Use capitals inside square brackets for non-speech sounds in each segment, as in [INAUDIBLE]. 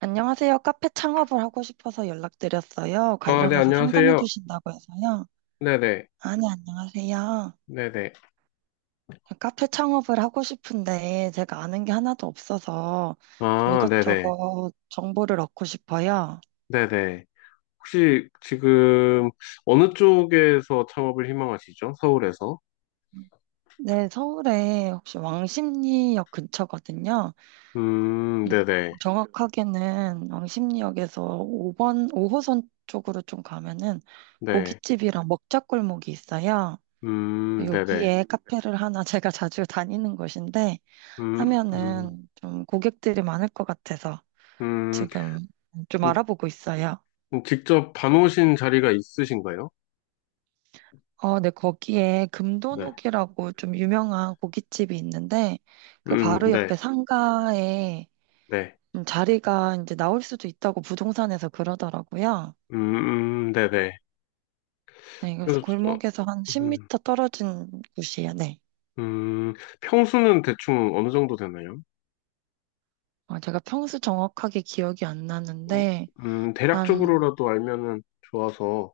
안녕하세요. 카페 창업을 하고 싶어서 연락드렸어요. 아, 네, 관련해서 상담해 안녕하세요. 주신다고 해서요. 네네, 아니, 안녕하세요. 네네. 카페 창업을 하고 싶은데 제가 아는 게 하나도 없어서 좀 아, 네네, 이것저것 정보를 얻고 싶어요. 네네. 혹시 지금 어느 쪽에서 창업을 희망하시죠? 서울에서? 네, 서울에 혹시 왕십리역 근처거든요. 음, 네네, 정확하게는 왕십리역에서 5번, 5호선 쪽으로 좀 가면은 네. 고깃집이랑 먹자골목이 있어요. 네네. 여기에 카페를 하나 [LAUGHS] 제가 자주 다니는 곳인데 음, 음, 하면은 좀 고객들이 많을 것 같아서 음, 지금 좀 음, 알아보고 있어요. 직접 봐놓으신 자리가 있으신가요? 어, 네, 거기에 네. 금도녹이라고 좀 유명한 고깃집이 있는데 그 바로 옆에 네, 상가에 네. 자리가 이제 나올 수도 있다고 부동산에서 그러더라고요. 네네. 네, 그래서 그래서, 어, 골목에서 한 음, 10m 떨어진 곳이에요. 네. 음, 평수는 대충 어느 정도 되나요? 어, 제가 평수 정확하게 기억이 안 어, 나는데 한 대략적으로라도 알면은 좋아서.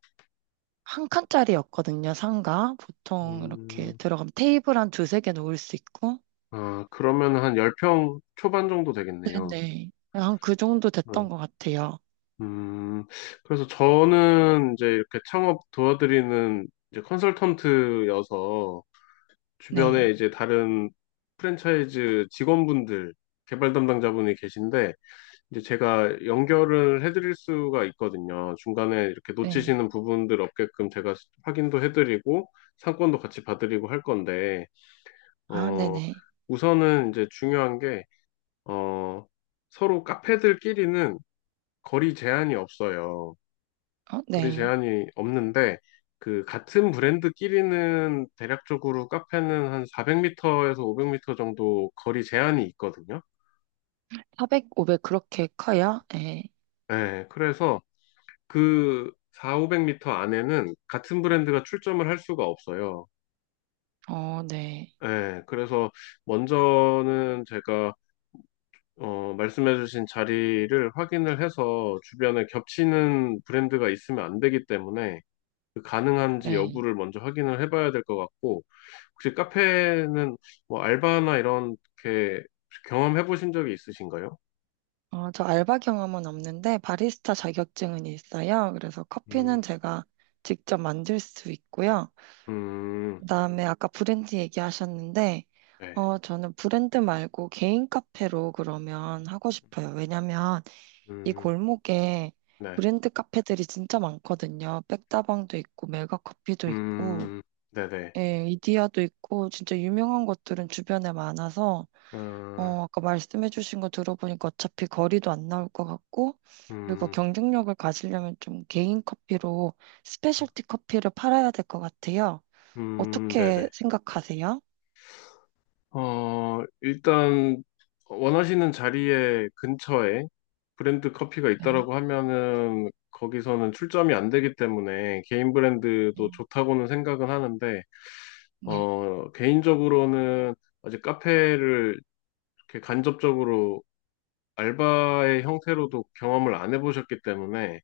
한 칸짜리였거든요, 상가. 보통 이렇게 음, 들어가면 테이블 한 두세 개 놓을 수 있고. 아, 그러면 한 10평 초반 정도 되겠네요. 네네. 한 그 정도 어, 됐던 것 같아요. 음, 그래서 저는 이제 이렇게 창업 도와드리는 이제 컨설턴트여서 주변에 네. 이제 다른 프랜차이즈 직원분들, 개발 담당자분이 계신데, 이제 제가 연결을 해드릴 수가 있거든요. 중간에 이렇게 네. 놓치시는 부분들 없게끔 제가 확인도 해드리고, 상권도 같이 봐드리고 할 건데, 아, 어, 네네. 우선은 이제 중요한 게 어, 서로 카페들끼리는 거리 제한이 없어요. 어, 거리 네. 제한이 없는데, 그, 같은 브랜드끼리는 대략적으로 카페는 한 400m에서 500m 정도 거리 제한이 있거든요. 400, 500 그렇게 커요? 네. 네, 그래서 그 4, 500m 안에는 같은 브랜드가 출점을 할 수가 없어요. 어, 네. 네, 그래서 먼저는 제가 말씀해주신 자리를 확인을 해서 주변에 겹치는 브랜드가 있으면 안 되기 때문에 그 가능한지 네. 여부를 먼저 확인을 해봐야 될 것 같고, 혹시 카페는 뭐 알바나 이런 게 경험해 보신 적이 있으신가요? 어, 저 알바 경험은 없는데 바리스타 자격증은 있어요. 그래서 음, 커피는 제가 직접 만들 수 있고요. 음, 그다음에 아까 브랜드 얘기하셨는데, 네, 어, 저는 브랜드 말고 개인 카페로 그러면 하고 싶어요. 왜냐면 이 음, 골목에 네, 브랜드 카페들이 진짜 많거든요. 백다방도 있고, 메가커피도 있고, 음, 네네, 예, 이디야도 있고, 진짜 유명한 것들은 주변에 많아서, 음, 어, 아까 말씀해주신 거 들어보니까 어차피 거리도 안 나올 것 같고, 그리고 음, 경쟁력을 가지려면 좀 개인 커피로 스페셜티 커피를 팔아야 될 것 같아요. 어떻게 네네. 생각하세요? 일단 원하시는 자리에 근처에 브랜드 커피가 네, 있다라고 하면은 거기서는 출점이 안 되기 때문에 개인 브랜드도 네, 좋다고는 생각은 하는데 네, 어, 개인적으로는 아직 카페를 이렇게 간접적으로 알바의 형태로도 경험을 안 해보셨기 때문에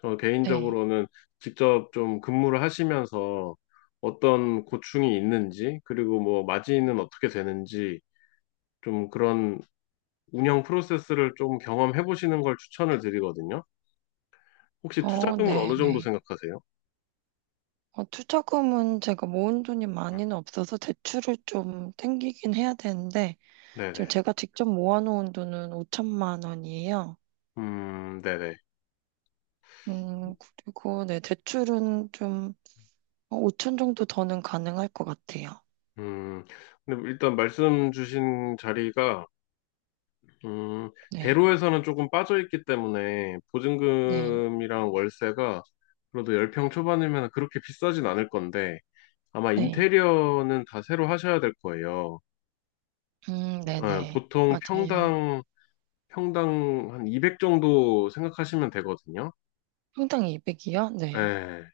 저 네. 개인적으로는 직접 좀 근무를 하시면서 어떤 고충이 있는지 그리고 뭐 마진은 어떻게 되는지 좀 그런 운영 프로세스를 좀 경험해 보시는 걸 추천을 드리거든요. 혹시 어, 투자금은 네, 어느 정도 네. 생각하세요? 어, 투자금은 제가 모은 돈이 음. 많이는 없어서 대출을 좀 땡기긴 해야 되는데, 지금 네네. 제가 직접 모아놓은 돈은 5천만 원이에요. 네네. 음, 그리고 네, 대출은 좀 5천 정도 더는 가능할 것 같아요. 음, 근데 뭐 일단 말씀 주신 자리가 음, 네, 대로에서는 조금 빠져있기 때문에 네, 보증금이랑 월세가 그래도 10평 초반이면 그렇게 비싸진 않을 건데 아마 네. 인테리어는 다 새로 하셔야 될 거예요. 아, 네네. 보통 맞아요. 평당, 평당 한 200 정도 생각하시면 되거든요. 평당 200이요? 네. 예.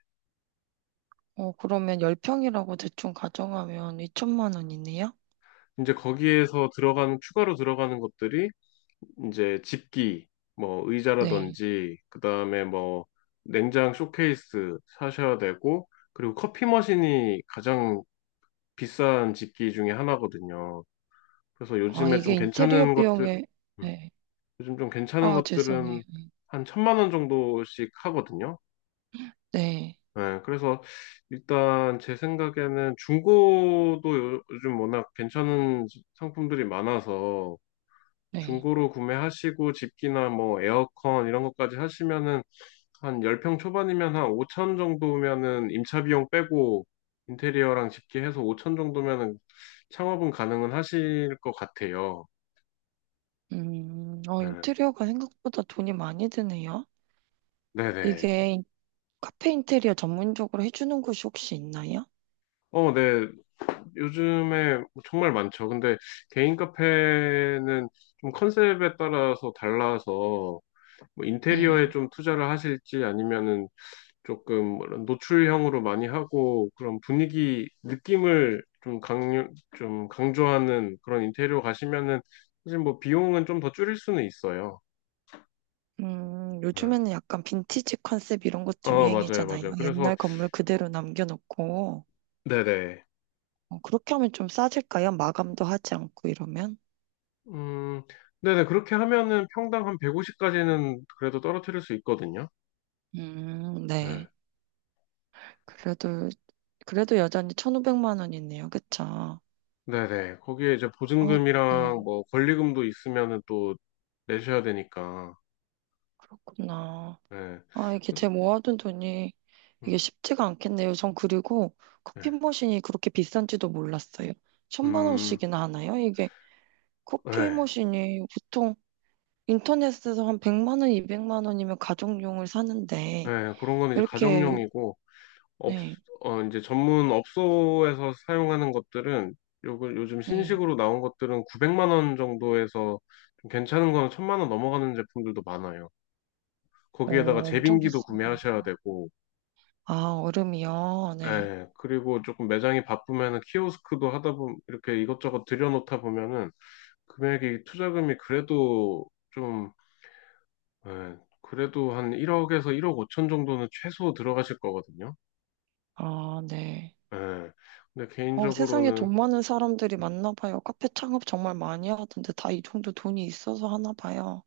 어, 그러면 10평이라고 대충 가정하면 2천만 원이네요? 이제 거기에서 들어가는, 추가로 들어가는 것들이 이제 집기, 뭐 네. 의자라든지, 그 다음에 뭐 냉장 쇼케이스 사셔야 되고, 그리고 커피 머신이 가장 비싼 집기 중에 하나거든요. 그래서 아, 요즘에 이게 좀 인테리어 괜찮은 것들, 비용에, 음, 네. 요즘 좀 괜찮은 아, 것들은 죄송해요. 한 1,000만 원 정도씩 하거든요. 네, 네, 그래서 일단 제 생각에는 중고도 요즘 워낙 괜찮은 상품들이 많아서 네. 중고로 구매하시고 집기나 뭐 에어컨 이런 것까지 하시면은 한 10평 초반이면 한 5천 정도면은 임차 비용 빼고 인테리어랑 집계해서 5천 정도면은 창업은 가능은 하실 것 같아요. 어, 네. 인테리어가 생각보다 돈이 많이 드네요. 네네. 이게 인- 카페 인테리어 전문적으로 해주는 곳이 혹시 있나요? 어, 네. 요즘에 뭐 정말 많죠. 근데 개인 카페는 좀 컨셉에 따라서 달라서 뭐 인테리어에 네. 좀 투자를 하실지 아니면은 조금 노출형으로 많이 하고 그런 분위기 느낌을 좀 강조하는 그런 인테리어 가시면은 사실 뭐 비용은 좀 더 줄일 수는 있어요. 네. 요즘에는 약간 빈티지 컨셉 이런 것도 어, 맞아요, 유행이잖아요. 맞아요. 그래서, 옛날 건물 그대로 남겨놓고. 네네. 어, 그렇게 하면 좀 싸질까요? 마감도 하지 않고 이러면? 음, 네네. 그렇게 하면은 평당 한 150까지는 그래도 떨어뜨릴 수 있거든요. 네. 네. 그래도, 그래도 여전히 1,500만 원이네요. 그쵸? 네네. 거기에 이제 어, 네. 보증금이랑 뭐 권리금도 있으면은 또 내셔야 되니까. 그렇구나. 네. 아, 이게 제 모아둔 돈이 음, 이게 쉽지가 않겠네요. 전 그리고 커피 네. 머신이 그렇게 비싼지도 몰랐어요. 천만 음, 원씩이나 하나요? 이게 커피 네. 머신이 보통 인터넷에서 한 100만 원, 200만 원이면 가정용을 사는데 네, 그런 건 이제 이렇게 가정용이고, 업, 네, 이제 전문 업소에서 사용하는 것들은 요, 그 요즘 네. 신식으로 나온 것들은 900만 원 정도에서 좀 괜찮은 거는 만원 넘어가는 제품들도 많아요. 거기에다가 어, 엄청 제빙기도 비싸군요. 구매하셔야 되고, 아, 얼음이요? 네. 예, 그리고 조금 매장이 바쁘면은 키오스크도 하다 보면 이렇게 이것저것 들여놓다 보면은 금액이 투자금이 그래도 좀, 예, 그래도 한 1억에서 1억 5천 정도는 최소 들어가실 거거든요. 아, 네. 예. 근데 어, 세상에 개인적으로는 돈 많은 사람들이 많나 봐요. 카페 창업 정말 많이 하던데 다 이 정도 돈이 있어서 하나 봐요.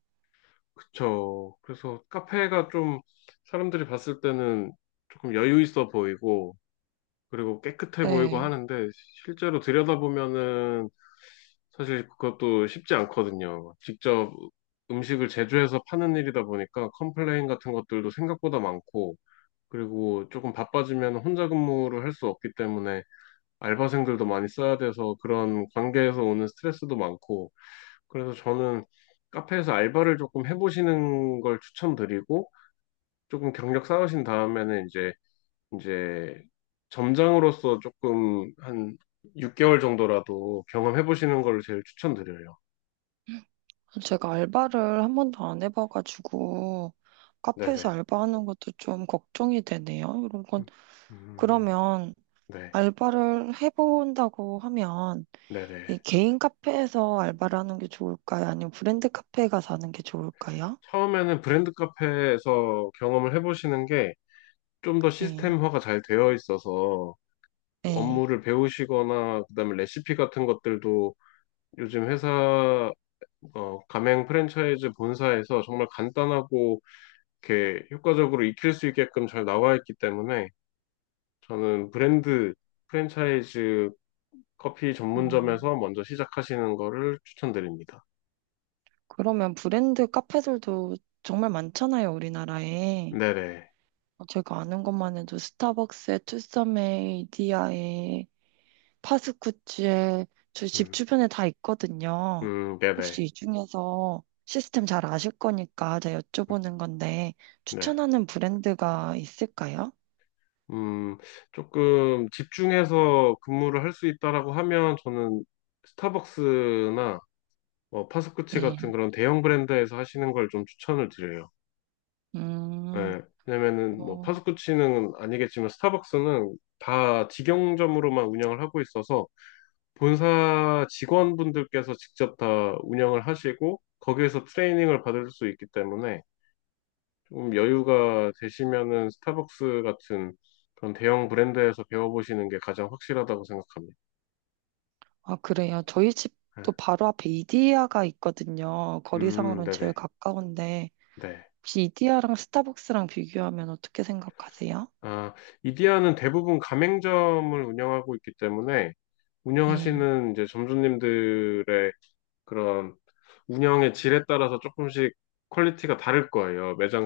그쵸. 그래서 카페가 좀 사람들이 봤을 때는 조금 여유 있어 보이고, 그리고 깨끗해 보이고 네. 하는데, 실제로 들여다보면은 사실 그것도 쉽지 않거든요. 직접 음식을 제조해서 파는 일이다 보니까 컴플레인 같은 것들도 생각보다 많고, 그리고 조금 바빠지면 혼자 근무를 할 수 없기 때문에 알바생들도 많이 써야 돼서 그런 관계에서 오는 스트레스도 많고, 그래서 저는 카페에서 알바를 조금 해보시는 걸 추천드리고, 조금 경력 쌓으신 다음에는 이제 점장으로서 조금 한 6개월 정도라도 경험해 보시는 걸 제일 추천드려요. 제가 알바를 한 번도 안 해봐가지고 카페에서 네네. 알바하는 것도 좀 걱정이 되네요. 이런 건 음, 그러면 네. 알바를 해본다고 하면 네네. 이 개인 카페에서 알바를 하는 게 좋을까요? 아니면 브랜드 카페에 가서 하는 게 좋을까요? 처음에는 브랜드 카페에서 경험을 해보시는 게 좀 더 네, 시스템화가 잘 되어 있어서 네. 업무를 배우시거나 그다음에 레시피 같은 것들도 요즘 회사 가맹 프랜차이즈 본사에서 정말 간단하고 이렇게 효과적으로 익힐 수 있게끔 잘 나와 있기 때문에 저는 브랜드 프랜차이즈 커피 전문점에서 음, 먼저 시작하시는 거를 추천드립니다. 그러면 브랜드 카페들도 정말 많잖아요, 우리나라에. 네네. 제가 아는 것만 해도 스타벅스에, 투썸에, 이디야에 파스쿠치에 저희 집 음, 주변에 다 있거든요. 네네. 혹시 이 중에서 시스템 잘 아실 거니까 제가 음, 여쭤보는 건데 네. 추천하는 브랜드가 있을까요? 음, 조금 집중해서 근무를 할 수 있다라고 하면 저는 스타벅스나 뭐 파스쿠치 같은 네. 그런 대형 브랜드에서 하시는 걸 좀 추천을 드려요. 음, 예, 왜냐면은 뭐 어, 파스쿠치는 아니겠지만 스타벅스는 다 직영점으로만 운영을 하고 있어서 본사 직원분들께서 직접 다 운영을 하시고 거기에서 트레이닝을 받을 수 있기 때문에 좀 여유가 되시면은 스타벅스 같은 그런 대형 브랜드에서 배워보시는 게 가장 확실하다고 생각합니다. 아, 그래요. 저희 예. 집도 바로 앞에 이디야가 있거든요. 거리상으로는 제일 네네. 가까운데 네. 혹시 이디야랑 스타벅스랑 비교하면 어떻게 생각하세요? 아, 이디야는 대부분 가맹점을 운영하고 있기 때문에 네. 운영하시는 이제 점주님들의 그런 운영의 질에 따라서 조금씩 퀄리티가 다를 거예요. 매장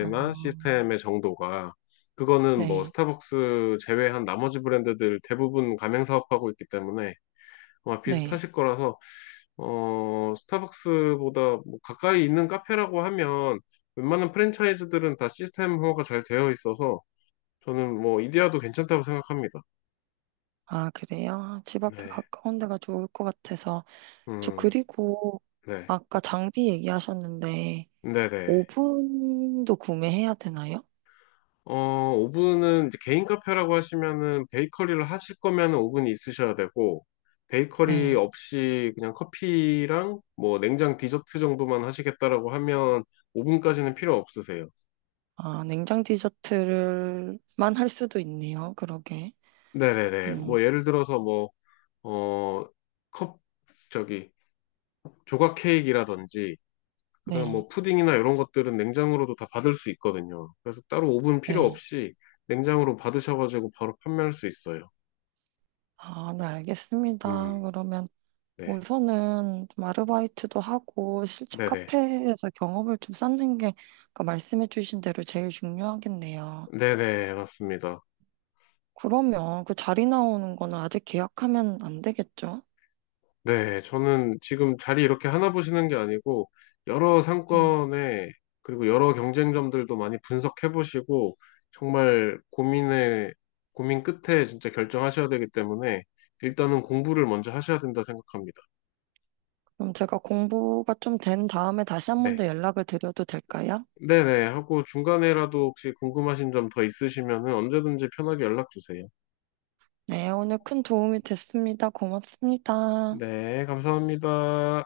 어, 시스템의 정도가. 그거는 뭐 네. 스타벅스 제외한 나머지 브랜드들 대부분 가맹 사업하고 있기 때문에 아마 네. 비슷하실 거라서 스타벅스보다 뭐 가까이 있는 카페라고 하면 웬만한 프랜차이즈들은 다 시스템 호화가 잘 되어 있어서 저는 뭐 이디야도 괜찮다고 생각합니다. 아, 그래요? 집 앞에 네. 가까운 데가 좋을 것 같아서. 저 음. 그리고 네. 아까 장비 얘기하셨는데 네네. 오븐도 구매해야 되나요? 어, 오븐은 이제 개인 카페라고 하시면은 베이커리를 하실 거면은 오븐이 있으셔야 되고 베이커리 네. 없이 그냥 커피랑 뭐 냉장 디저트 정도만 하시겠다라고 하면 오븐까지는 필요 없으세요. 아, 냉장 디저트를만 할 수도 있네요. 그러게. 네네네. 음, 뭐 예를 들어서 어, 컵 저기 조각 케이크라든지 그다음 네. 뭐 푸딩이나 이런 것들은 냉장으로도 다 받을 수 있거든요. 그래서 따로 오븐 필요 네. 없이 냉장으로 받으셔가지고 바로 판매할 수 있어요. 아, 네, 음, 알겠습니다. 그러면 네. 우선은 좀 아르바이트도 하고 실제 네네. 카페에서 경험을 좀 쌓는 게 아까 말씀해 주신 대로 제일 중요하겠네요. 네네, 맞습니다. 그러면 그 자리 나오는 거는 아직 계약하면 안 되겠죠? 네, 저는 지금 자리 이렇게 하나 보시는 게 아니고, 여러 상권에, 그리고 여러 경쟁점들도 많이 분석해 보시고, 정말 고민에, 고민 끝에 진짜 결정하셔야 되기 때문에, 일단은 공부를 먼저 하셔야 된다 생각합니다. 그럼 제가 공부가 좀 된 다음에 다시 한 번 네. 더 연락을 드려도 될까요? 네네, 하고 중간에라도 혹시 궁금하신 점 더 있으시면은 언제든지 편하게 연락 주세요. 네, 오늘 큰 도움이 됐습니다. 고맙습니다. 네, 감사합니다.